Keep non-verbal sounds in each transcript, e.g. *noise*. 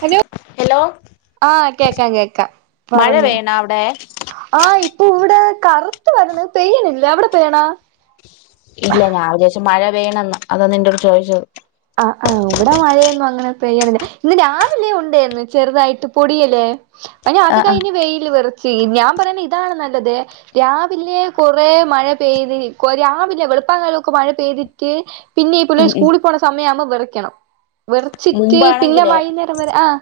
Hello hello ആഹ് കേക്കാം കേക്കാം മഴ പറഞ്ഞോ പെയ്യണ അവിടെ ആഹ് ഇപ്പൊ ഇവിടെ കറുത്ത് വരുന്ന് പെയ്യ്ണില്ല അവിടെ പെയ്യണാ ഇല്ല ഞാൻ വിജാരിചൂ മഴപെയ്യ്ണേ ന്ന് അതാ നിന്റെട് ചോയിച്ചേ ആഹ് ആഹ് ഇവിടെ മഴയൊന്നും അങ്ങനെ പെയ്യണ് ല്ല ഇന്ന് രാവിലെ ഉണ്ടേന്ന് ചെറുതായിട്ട് പൊടിയല്ലേ അനി അത് ആഹ് ആഹ് കഴിഞ്ഞ് വെയില് എറച്ച് ഞാൻ പറയ്ണ ഇതാണ് നല്ലത് രാവിലെ കൊറെ മഴ പെയ്തി കൊ രാവിലെ വെളുപ്പ കാല ഒക്കെ മഴ പെയ്തി പിന്നെ ഉം പിള്ളെര് ഉം സ്കൂളി പോണ സമയാവുമ്പം വെറക്കണം റച്ചി ക്കി പിന്നെ മുമ്പാണെങ്കിലേ വൈന്നൈരം വരെ ആഹ്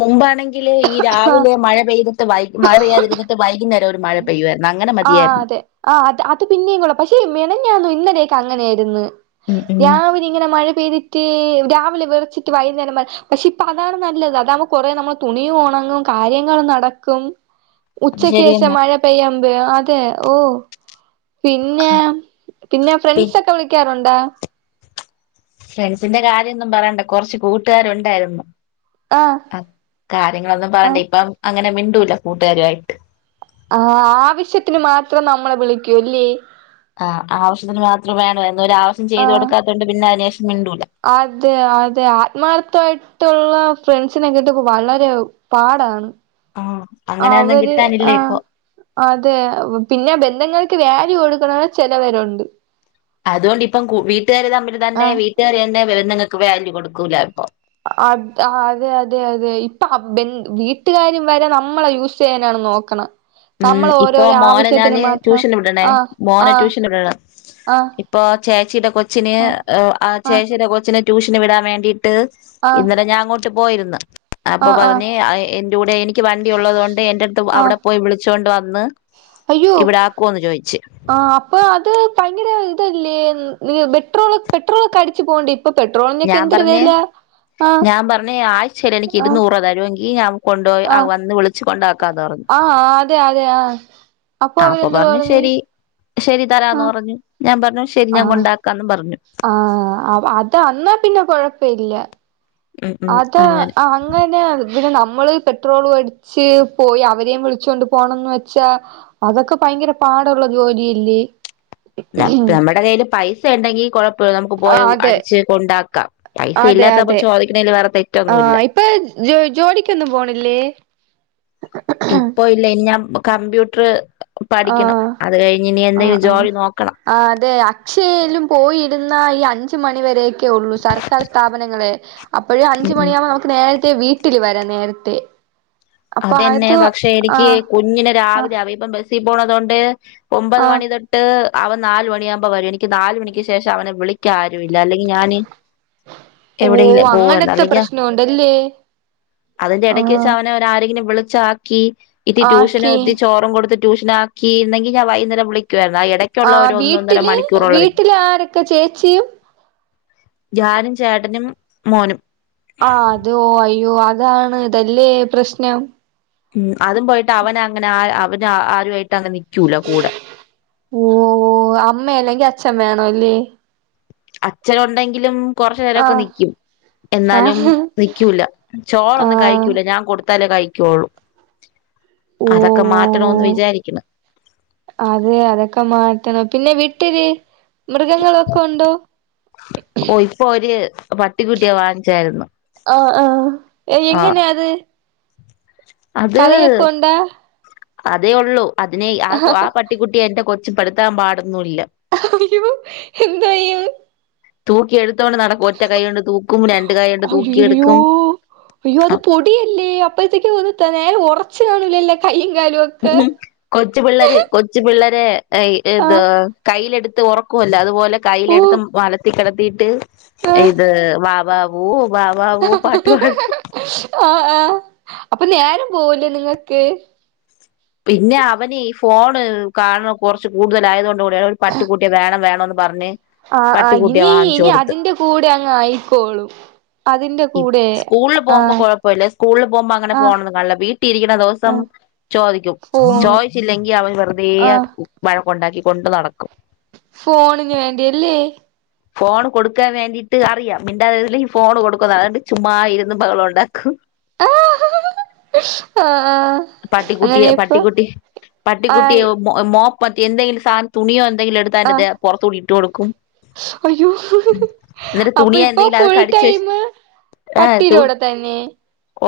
മുമ്പാണെങ്കില് ഈ ആഹ് രാവിലെ മഴ പെയ്തിട്ട് വൈ മഴ പെയ്യാതിര് ന്ന്‌ട്ട് വൈകുന്നേരം ഒരു മഴ പെയ്യായിരുന്നു അങ്ങനെ മതിയായിരുന്നു ആ അത് അത് പിന്നെയും കൊള്ളാം പക്ഷേ മെനഞാന്ന് ഇന്നലേക്ക് അങ്ങനെയിരുന്നു ഉം ഉം രാവി ഇങ്ങനെ മഴ പെയ്തിട്ട് രാവിലെ വിറച്ചിട്ട് വൈകുന്നേരം വരെ പക്ഷെ ഇപ്പൊ അതാണ് നല്ലത് അത് നമു കൊറേ നമ്മള തുണിയും ഒണങ്ങും കാര്യങ്ങൾ നടക്കും *inaudible* ഉച്ചക്ക് ശേഷം ശരിയെന്നെ മഴ പെയ്യുമ്പോ അതെ ഓഹ് പിന്നെ പിന്നെ ഫ്രണ്ട്സ് ഒക്കെ വിളിക്കാറുണ്ടാ ഫ്രണ്ട്സിന്റെ കാര്യമൊന്നും പറയണ്ട കുറച്ച് കൂട്ടുകാരു ഉണ്ടായിരുന്നു ആഹ് ആ കാര്യങ്ങളൊന്നും പറയണ്ട ആഹ് ഇപ്പം അങ്ങനെ മിണ്ടൂല്ല കൂട്ടുകാരുയിട്ട് ആഹ് ആവശ്യത്തിന് മാത്രം നമ്മളെ വിളിക്കൂ ല്ലേ ആഹ് ആവശ്യത്തിന് മാത്രം വേണ എന്നൊരു ആവശ്യം ചെയ്തു ആഹ് കൊടുക്കാത്തോണ്ട് പിന്നെ അതിന് ശേഷം മിണ്ടൂല അതെ അതെ ആത്മാർത്ഥമായിട്ടുള്ള ഫ്രണ്ട്സിനെ കിട്ടാ വളരെ പാടാണ് ആഹ് അങ്ങനെയൊന്നും അവര് കിട്ടാനില്ല ആഹ് ഇപ്പൊ അതെ പിന്നെ ബന്ധങ്ങൾക്ക് വാല്യൂ കൊടുക്ക്ണ ചെലവരുണ്ട് അതുകൊണ്ട് ഇപ്പം കൂ വീട്ടുകാര് തമ്മിൽ തന്നെ ആഹ് വീട്ടുകാർ തന്നെ ബന്ധങ്ങൾക്ക് വാല്യൂ കൊടുക്കൂല ഇപ്പൊ അ അതെ അതെ അതെ ഇപ്പൊ വീട്ടുകാരും വരെ നമ്മളെ യൂസ് ചെയ്യാനാണ് നോക്ക് ണേ ഉം ഇപ്പൊ മോനെ ഞാന് മാത്രം ട്യൂഷന് വിടണേ ആഹ് മോന ആഹ് ട്യൂഷൻ വിടണം ആഹ് ഇപ്പൊ ചേച്ചിയുടെ കൊച്ചിന് ആ ആഹ് ചേച്ചിയുടെ കൊച്ചിന് ട്യൂഷന് വിടാൻ വേണ്ടിട്ട് ആഹ് ആഹ് ഇന്നലെ ഞാൻ അങ്ങോട്ട് പോയിരുന്നു അപ്പൊ ആഹ് ആഹ് പറഞ്ഞ് അ എ ന്റെ ടെ എനിക്ക് വണ്ടി ഉള്ളതു കൊണ്ട് എന്റെ അടുത്ത് ആഹ് അവിടെ പോയി വിളിച്ചോണ്ട് വന്ന് അയ്യോ ഇവിടെ ആക്കുവോന്ന് ചോദിച്ച് ആ അപ്പൊ അത് ഭയങ്കര ഇതല്ലേ പെട്രോൾ പെട്രോൾ ഒക്കെ അടിച്ചു പോണ്ടെ പ്പം പെട്രോൾ ഞാൻ പറ്ഞ്ഞ് ഞാൻ പറ്ഞ് ആഴ്ചയിൽ എനിക്ക് ആഹ് ഇരുന്നൂർ തരൂ ങ്കി ഞാൻ കൊണ്ടോയി ആ ആഹ് വന്ന് വിളി ളിച്ചു കൊണ്ടാക്കാന്ന് പറ്ഞ്ഞു ആഹ് അതെ അതെ ആഹ് അപ്പൊ അവരെന്തു പറ്ഞ്ഞു പറഞ്ഞ് ശെരി ശരി തരാന്ന് ആഹ് പറഞ്ഞു ഞാൻ പറ്ഞ്ഞു ആഹ് ആഹ് അത അന്ന പിന്നെ കൊഴപ്പല്ല ഉം ഉം അതാ അങ്ങനെ ആ അങ്ങനെ പിന്നെ നമ്മള് പെട്രോള് അടിച്ച് പോയി അവരെയും വിളിച്ചൊണ്ട് പോണംന്ന് വെച്ചാ അതൊക്കെ ഭയങ്കര പാടുള്ള ജോലിയല്ലേ നമ്മുടെ കയ്യിൽ പൈസ ഉണ്ടെങ്കി കൊഴ പ്പ നമുക്ക് പോയ ആഹ് അതെ അടിച്ച് കൊണ്ടാക്കാം പൈസ അതെ ഇല്ലാത്തപ്പോ അതെ ചോദിക്ക്ണെൽ വേറെ തെറ്റൊന്നു ഇല്ല ആഹ് ഇപ്പൊ ജ ജോലിക്കൊന്നും പോണില്ലേ ഇപ്പൊ ഇല്ല ഇനി ഞാൻ കമ്പ്യൂട്ട് റ് പഠിക്കണം ആഹ് അത് കഴിഞ്ഞ് ഇനി ആഹ് എന്തെങ്കിലും ആഹ് ജോലി നോക്കണം ആഹ് അതെ അക്ഷയ്ലും പോയിരുന്നാ ഈ അഞ്ചു മണി വരേക്ക് ഒക്കെ ഉള്ളൂ സർക്കാർ സ്ഥാപനങ്ങളേ അപ്പോഴും ഉം അഞ്ചു ഉം മണിയാകുമ്പോൾ നമുക്ക് നേരത്തെ വീട്ടിൽ വരാം നേരത്തെ അപ്പൊ അതന്നെ അത് പക്ഷെ എനിക്ക് ആഹ് കുഞ്ഞിന് രാവിലെ ആഹ് ആവ ഇപ്പ ബസ്സിൽ പോണത് കൊണ്ട് ഒമ്പത് ആഹ് മണി തൊട്ട് ട്ട് അവൻ നാല് മണിആകുമ്പ വരും എനിക്ക് നാല് മണിക്ക് ശേഷം അവനെ വിളിക്കാൻ ആരും ഇല്ല അല്ലെങ്കിൽ ഞാന് ഓഹ് എവിടെയെങ്കിലും പോകാർന്നു അങ്ങനത്തെ അല്ലെങ്കിൽ പ്രശ്നമുണ്ടല്ലേ അതിന്റെ ഇടക്ക് വെച്ച് ആഹ് അവന ആരെങ്കിലും വിളിച് ആക്കി ഇത്തിരി ട്യൂഷൻ ആക്കി ഇത്തിരി ചോറും കൊടുത്തിട്ട് ട്യൂഷനാക്കിയിരുന്നെങ്കിൽ ഞാൻ വൈകുന്നേരം വിളിക്കുവായിരുന്നു ആ ഇട ആ വീട്ടില് വീട്ടില് ആരൊക്കെ ചേച്ചിയും ഞാനും ചേട്ടനും മോനും ആഹ് അതോ അയ്യോ അതാണ്ല്ലേ പ്രശ്നം ഉം അതും പോയിട്ട് അവ്ന അങ്ങനെ ആ അവന് ആരുമായിട്ട് അങ്ങ് നിക്കൂല കൂടെ ഓ ഓ അമ്മ അല്ലെങ്കി അച്ഛൻ വേണം അല്ലേ അച്ഛനുണ്ടെങ്കിലും കുറച്ചു നേരോക്കെ ആഹ് നിക്കും എന്നാലും ആഹ് നിക്കൂല്ല ചോറൊന്നും ആഹ് കഴിക്കൂല്ല ഞാൻ കൊടുത്താലേ കഴിക്കുള്ളൂ ഓഹ് ഓഹ് അതൊക്കെ മാറ്റണോന്ന് ഓഹ് വിചാരിക്കണ് അതെ അതൊക്കെ മാറ്റണം പിന്നെ വിട്ടില് മൃഗങ്ങളൊക്കെ ഉണ്ടോ ഓ ഇപ്പൊ ഒര് പട്ടിക്കുട്ടിയെ വാങ്ങിച്ചായിരുന്നു ആഹ് ആ എങ്ങനെയാ അത് അത് കളിയൊക്കെ ഉണ്ടാ അതേ ഉള്ളു അതിനെ ആ ആ പ ട്ടിക്കുട്ടിയെ എന്റെ കൊച്ചു പെടുത്താൻ പാടൊന്നുല്ല അയ്യോ എന്തായും അത് തൂക്കി എടുത്തോണ്ട് നടക്കും ഒറ്റ കൈയ്യോണ്ട് തൂക്കും രണ്ട് കൈയ്യോണ്ട് തൂക്കി അയ്യയ്യോ എടുക്കും അയ്യോ അത് പൊടിയല്ലേ അപ്പഴത്തേക്ക് ന്ന നേരെ ഒറച്ച് കാണൂലല്ലേ കയ്യും കാലുംക്കെ ഉം കൊച്ചു പിള്ളര് കൊച്ചു പിള്ളരെ ഏത് ആഹ് കൈയിലെടുത്ത് ഉറക്കുവല്ലോ അതുപോലെ ഓഹ് കൈയിലെടുത്ത് മലത്തി കിടത്തിട്ട് ആഹ് ഇത് വാവാവോ വാവാവോ പാട്ടുപാടും ഓഹ് ആ അപ്പൊ നേരം പോവൂലേ നിങ്ങക്ക് പിന്നെ അവന് ഈ ഫോണ് കാണുന്നെ കൊറച്ച് കൂടുതലായത് കൊണ്ട് ഒരു പട്ടിക്കൂട്ടിയെ വേണം വേണന്ന് പറഞ്ഞ് ആഹ് ആ പട്ടിക്കുട്ടിയെ ഇനി വാങ്ങിച്ചു ഇനി കൊടുത്ത് അതിന്റെ കൂടെ അങ്ങ് ആയിക്കോളും അതിന്റെ കൂടെ സ്കൂളിൽ പോകുമ്പോ ആഹ് കുഴപ്പല്ല സ്കൂളിൽ പോകുമ്പോ അങ്ങനെ ആഹ് ഫോണൊന്നും കാണില്ല വീട്ടിരിക്കണ ദിവസം ആഹ് ചോദിക്കും ഫോണ് ചോദിച്ചില്ലെങ്കി അവൻ വെറുതെ ആഹ് വഴക്കുണ്ടാക്കി കൊണ്ട് നടക്കും ഫോണിന് വേണ്ടിയല്ലേ ഫോൺ കൊടുക്കാൻ വേണ്ടിയിട്ട് അറിയാം മിണ്ടാ തിരുന്നേ ഫോണ് കൊടുക്കുന്ന് അതുകൊണ്ട് ചുമ്മാ ഇരുന്നു ബഹളം ഉണ്ടാക്കും ആഹ് ആ പട്ടിക്കുട്ടിയെ പട്ടിക്കുട്ടി ആയി പട്ടിക്കുട്ടിയെ മോപ്പ് എന്തെങ്കിലും സാ തുണിയോ എന്തെങ്കിലും എടു റ ആഹ് *unintelligible* പുറത്തൂടി ഇട്ട് കൊടുക്കും അയ്യോ എന്നിട്ട് അപ്പൊ തുണിയെ ഇപ്പൊ എന്തെങ്കിലും അത് ഫുൾ കടിച്ചു വെച്ച് ടൈം ഏഹ് പട്ടിടെ കൂടെ തന്നെ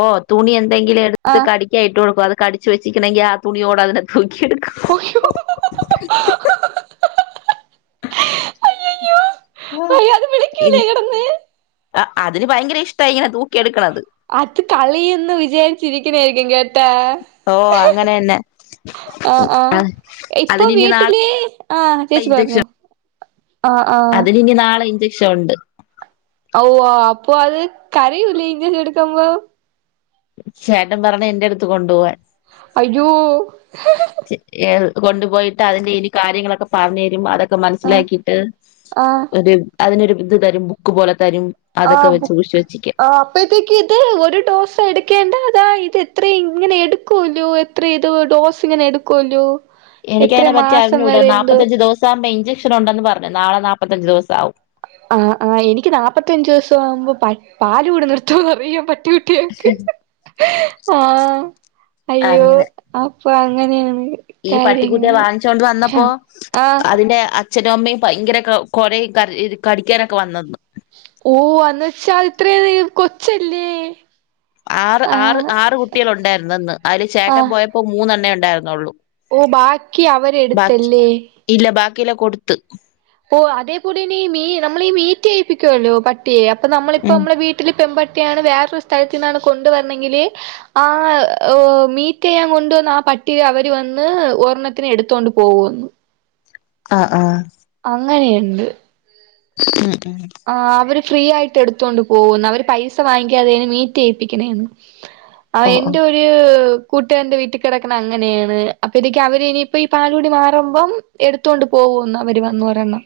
ഓ തുണി എന്തെങ്കിലും എടുത്ത് ആഹ് കടിക്കാനിട്ട് കൊടുക്കും അത് കടിച്ച് വെച്ച്ക്കണെങ്കി ആ തുണിയോടെ അതിനെ തൂക്കിയെടുക്കും ഓയ്യൂ അയ്യയ്യോ ആഹ അയ്യോ അത് വിളിക്കൂലേ ഇത് *unintelligible* കെടന്ന് ആ അതിന് ഭയങ്കര ഇഷ്ടാ ഇങ്ങനെ തൂക്കി എടുക്കണത് അത് കളിന്ന് വിജാരിചിരിക്കണാരിക്കും കേട്ടാ ഓ അങ്ങനെന്നെ ആഹ് ആ ഇപ്പൊ അതിനിനി നാളെ വീട്ടില് ആ ചേച്ചി പറഞ്ഞോ ആഹ് ആഹ് അതിന് ഇനി നാളെ ഇൻചക്ഷൻ ഉണ്ട് ഓ അപ്പൊ അത് കരയൂല്ലേ ഇഞ്ചക്ഷൻ എടുക്കുമ്പോ ചേട്ടൻ പറഞ്ഞ എന്റെടുത്ത് കൊണ്ടുപോവാൻ അയ്യോ കൊണ്ടുപോയിട്ട് അതിന്റെ ഇനി കാര്യങ്ങളൊക്കെ പറഞ്ഞു തരുമ്പോ അതൊ ക്കെ ആഹ് മനസ്സിലാക്കിട്ട് ആഹ് ഒരു അതിനൊരു ഇത് തരും ബുക്ക് പോലെ തരും അതൊക്കെ ആഹ് വെച്ച് സൂക്ഷിച്ച് ബുക്ക് വെച്ചിക്ക് ആഹ് അപ്പോഴത്തേക്ക് ഇത് ഒരു ഡോസ് എടുക്കേണ്ട അതാ ഇത് എത്ര ഇങ്ങനെ എടുക്കോല്ലോ എത്ര ഇത് ഡോസ്ങ്ങനെ എടുക്കുവല്ലോ എനിക്ക് എത്ര അതിനെപറ്റി മാസം അറിഞ്ഞുകൂട വരെ എന്തോ നാപ്പത്തഞ്ച ദിവസാവുമ്പോ ഇഞ്ചക്ഷൻണ്ടെന്ന് പറഞ്ഞ നാളെ നാല്പ്പത്തഞ്ച് ദിവസവും ആഹ് ആ എനിക്ക് നാല്പ്പത്തഞ്ചച് ദിവസം ആവുമ്പോ പ പാല് കൂടി നിർത്തുന്നറിയൻ പറ്റി ആഹ് അയ്യോ അങ്ങനെ അപ്പൊ അങ്ങനെയാണ് ഈ പട്ടിക്കുട്ടിയെ കാര്യങ്ങള് വാങ്ങിച്ചൊണ്ട് വന്നപ്പോ ആഹ് അതിന്റെ ചഛനും അമ്മയും ഭയങ്കര കുറേ ക കടിക്കാനൊക്കെ വന്നന്നു ഓഹ് അന്ന് വെച്ചാ ഇത്രേ കൊച്ചല്ലേ ആറ് ആറ് ആഹ് ആറ് കുട്ടികൾ ഉണ്ടായിരുന്നു അന്ന് അതില് ചേട്ടൻ പോയപ്പോ മൂന്നെണ്ണേ ഉണ്ടായിരുന്നുള്ളു ഓഹ് ബാക്കി അവരെടുത്തല്ലേ ഇല്ല ബാക്കിെല്ലാം കൊടുത്ത് ഒഹ് അതേപോലെ തന്നെ മീ നമ്മളീഈ മീറ്റ് ചെയ്യിപ്പിക്കുവല്ലോ പട്ടിയെ അപ്പൊ നമ്മളിപ്പ ഉം നമ്മള വീ വീട്ടില് പെമ്പട്ടിയാണ് വേറൊരു സ്ഥലത്ത നിന്നാണ് കൊണ്ട വരണെങ്കില് ആഹ് മീറ്റ് ചെയ്യാൻ കൊണ്ടുവന്ന് ആ പട്ടി അവര് വന്ന് ഒരണ്ണത്തിന് എടുത്തോണ്ട് പോകുവെന്ന് ആഹ് ആഹ് അങ്ങനെയുണ്ട് ഉം ഉം ആഹ് അവര് ഫ്രീ ആയിട്ട് എടുത്തൊണ്ട് പോകുന്നു അവര് പൈസ വാങ്ങിക്കാതെയാണ് മീറ്റ് ചെയയിപ്പിക്കണന്ന് ആഹ് ഓ ഓ എന്റെ രു രു കൂട്ടുകാരന്റെ വീട്ടിൽ കിടക്കണ അങ്ങനെയാണ് അപ്പൊ ഇതൊക്ക അവര് ഇനിയിപ്പോ ഈ പാല് കൂടി മാറുമ്പം എടുത്തൊണ്ട് പോകോന്ന് അവര് വന്നോരെണ്ണം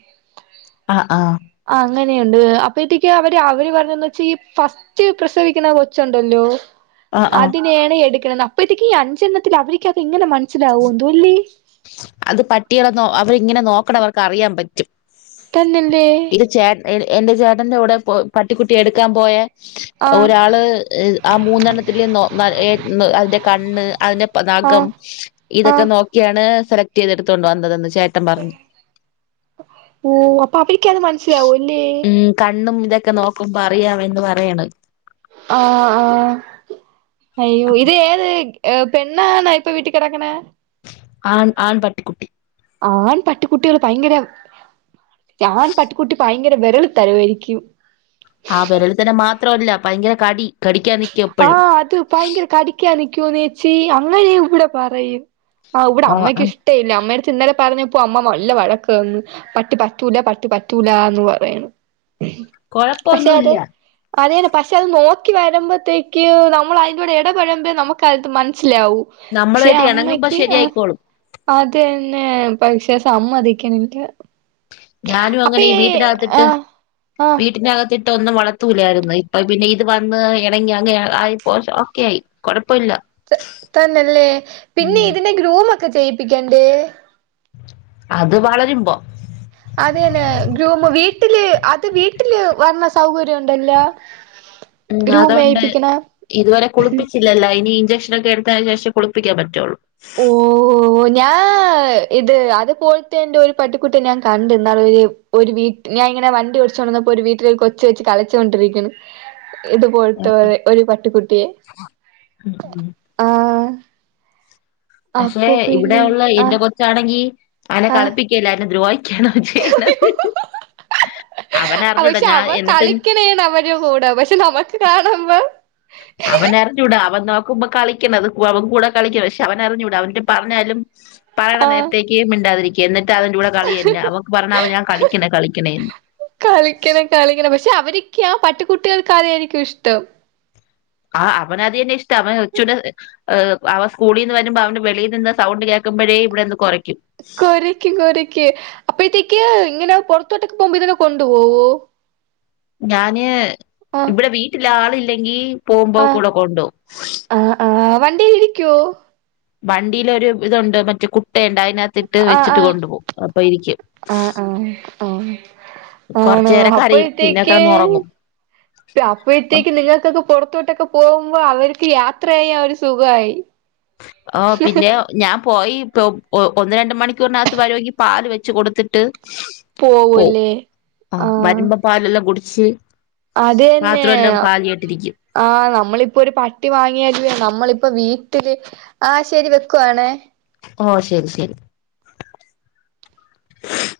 ആഹ് ആഹ് ആ അങ്ങനെയുണ്ട് അപ്പഴത്തേക്ക് അവര് അവര് പറഞ്ഞതന്ന് വെച്ചാ ഈ ഫസ്റ്റ് കുറ്റ പ്രസവിക്കുന്ന കൊച്ചുണ്ടല്ലോ ആഹ് ആഹ് അതിനെയാണ് എടുക്കണന്ന്‌ അപ്പഴത്തേക്കും ഈ അഞ്ചെണ്ണത്തിൽ അവർക്ക്ക്കെ ഇങ്ങനെ മനസ്സിലാവോ എന്തല്ലേ അത് പട്ടികള അവരിങ്ങനെ നോക്കണ അവർക്ക് അറിയാൻ പറ്റും തന്നെല്ലേ ചേട്ട എൻന്റെ ചേട്ടന്റെറെ കൂടെ പ പട്ടിക്കുട്ടി എടുക്കാൻ പോയ ആ ഒരാള് ആഹ് മൂന്നെണ്ണത്തില നൊ ന എ അതിന്റെ കണ്ണ് അതിന്റെ ആ നഖം ആ ഇതൊക്കെ നോക്കി ണ് സെലക്ട് ചെയ്തടുത്തണ്ട് വന്നതന്ന് ചേട്ടൻ പറഞ്ഞു ഓഹ് അപ്പൊ അവര്ക്കത് മനസ്സിലാവുംല്ലേ ഉം കണ്ണും ഇതൊക്കെ നോക്കുമ്പോ അറിയാം എന്ന് പറയണ് ആഹ്ആഹ്അയ്യോ ഇത് ഏത് പെണ്ണാണ ഇപ്പൊ വീട്ടി കിടക്കണെ ആൺ ആൺ പട്ടിക്കുട്ടി ആൺ പട്ടിക്കുട്ടികൾ ഭയങ്കര ആൺ പട്ടിക്കൂട്ടി ഭയങ്കര വിരളി തരമായിരിക്കും ആഹ് വിരളി തരം മാത്രല്ല ഭയങ്കര കടി കടിക്കാൻ നി ആഹ് അത് ഭയങ്കര കടിക്കാ നിക്കൂ നേച്ചി അങ്ങനെ ഇവിടെ പറയും ആഹ് ഇവിടെ അമ്മയ്ക്ക് ഇഷ്ടമല്ല അമ്മയുടെത്ത് ഇന്നലെ പറഞ്ഞപ്പോ അമ്മ നല്ല വഴക്ക് തന്ന് പട്ടി പറ്റൂല പട്ടി പറ്റൂല എന്ന് പറയണ് പക്ഷെ അത് കൊഴപ്പൊന്നുല്ല അതന്നെ പക്ഷെ അത് നോക്കി വരുമ്പോത്തേക്ക് ക്ക് നമ്മൾ അതിന്റെ കൂടെ ഇടപെഴുമമ്പോഴെ നമുക്ക് മനസ്സിലാവു പക്ഷേ നമ്മളുമായിട്ട് ഇണങ്ങുമ്പോ അമ്മക്ക് ആഹ് ശരിയായിക്കോളും അതന്നെ പക്ഷെ സമ്മതിക്കണില്ല ഞാനും അങ്ങനെ ഈ വീട്ടിനകത്തിട്ട് ആഹ് ആഹ് വീട്ടിനകത്തി ട്ടൊന്നും വളർത്തുലായിരുന്നു ഇപ്പ പിന്നെ ഇത് വന്ന് ഇണങ്ങി അങ്ങ ആയിപ്പോഓക്കെ ആയി കുഴപ്പമില്ല ത തന്നല്ലേ പിന്നെ ഇതിന്റെ ഗ്രൂമ ഒക്കെ ചെയ്യിപ്പിക്കണ്ടേ അത് വളരിമ്പോ അതന്നെ ഗ്രൂമു വീട്ടില് അത് വീട്ടില് വരണ സൗകര്യം ഉണ്ടല്ല ഉം അതൊണ്ട് ഇതുവരെ കുളിപ്പിച്ചില്ലല്ലോ ഇനി ഇഞ്ചെക്ഷന ഒക്കെ എടുത്തതിന് ശേഷം കുളിപ്പിക്കാൻ പറ്റുള്ളൂ. ഓഹോ ഞാ ഇത് അതുപോലത്തെ എന്റെ ഒരു പട്ടിക്കുട്ടി ഞാൻ കണ്ട ഇന്നാള ഒരു വീട്ട ഞാൻ ഇങ്ങനെ വണ്ടി ഓടിച്ചോണ്ടിരുന്നപ്പോ ഒരു വീട്ടിൽ കൊച്ചച്ച് വെച്ച് കളച്ചുകൊണ്ടിരിക്കുന്നു ഇത്പോലത്തെ ഉം ഒരു പട്ടിക്കുട്ടിയെ ഉം ഉം. ആഹ് പക്ഷെ അപ്പൊ ഇവിടെ പിന്നെ ഉള്ള എന്റെ ആഹ് കുറച്ചാണെങ്കി അനെ ആഹ് കളിപ്പിക്കല്ല അ ദ്രോഹിക്കാന ചെയ്യണത് അവന അറിഞ്ഞുട്ടോ പക്ഷെ ഞാൻ അവൻ എന്നിട്ട് *unintelligible* അവരെ കൂടെ പ ക്ഷെ നമ്മുക്ക് കാണുമ്പ അവന ൂടാ അവൻ നോക്കുമ്പോ കളിക്കണ അത് അവൻ കൂടെ കളിക്കണം പക്ഷെ അവൻറിഞ്ഞൂടാ അവൻ് പറഞ്ഞാലും പറയണ ആഹ് നേരത്തേക്ക് മിണ്ടാതിരിക്കും എന്നിട്ട് അതിന്റെ കൂടെ കളിന്നെ അവക്ക് പറഞ്ഞ അവൻ ഞാൻ കളിക്കണ കളണന്ന് കളിക്കണം കളിക്കണം പക്ഷെ അവർരിക്കാ പട്ടുകുട്ടികൾക്കതൊയിരിക്കും ഇഷ്ടം ആ അവന അ തന്നെ ഇഷ്ട അവൻ ഒച്ചൂടെ അവൻ സ്കൂളീ നിന്ന് വരുമ്പോ അവന്റെ വെളിയിൽ നിന്ന് സൗണ്ട് കേൾക്കുമ്പോഴേ ഇവിടെന്ന് കോരക്കും കൊരക്കും കൊരക്കക്ക് അപ്പഴത്തേക്ക് ഇങ്ങനെ പുറത്തോട്ടൊക്ക് പോകുമ്പോ ഇതിനെ കൊണ്ടു പോവോ ഞാന് ആഹ് ഇവിടെ വീട്ടില ആളില്ലെങ്കി പോകുമ്പോ ആഹ് കൂടെ കൊണ്ടു പോകും ആഹ് ആഹ് വണ്ടിൽ ഇരിക്കുവോ? വണ്ടിയിലൊ ഒരു ഇതുണ്ട് മറ്റേ കുട്ട ഉണ്ട് അതിനകത്തി ഇട്ട് ആഹ് വെച്ചിട്ട് ആഹ് കൊണ്ടുപോ അപ്പൊ ഇരിക്കും ആഹ് ആഹ് ആഹ് കൊറച്ചു ആണോ നേരം കരയും പിന്നെ അപ്പോഴത്തേക്ക് കടന്ന്ുറങ്ങും അപ്പോഴത്തേക്ക് നിങ്ങൾക്കൊക്കെ പുറത്തോട്ടൊക്കെ പോകുമ്പോ അവർക്ക് യാത്ര ചെയ്യ അവര് സുഖമായി ആഹ് പിന്നെ ഞാൻ പോയി ഇപ്പൊ ഒന്ന് രണ്ട് മണിക്കൂറിനകത്ത് വരുമെങ്കി പാല് വെച്ച് കൊടുത്തിട്ട് പോവും പോവൂല്ലേ ആ വരുമ്പ പാലെല്ലാം കുടിച്ച് അതന്നെ പാത്രമെല്ലാം കാലിയായിട്ടിരിക്കും. ആഹ് നമ്മളിപ്പോ ഒരു പട്ടി വാങ്ങിയരിക്ക നമ്മളിപ്പ വീട്ടില് ആഹ ശരി വെക്കുവാണേ ഓ ശരി ശരി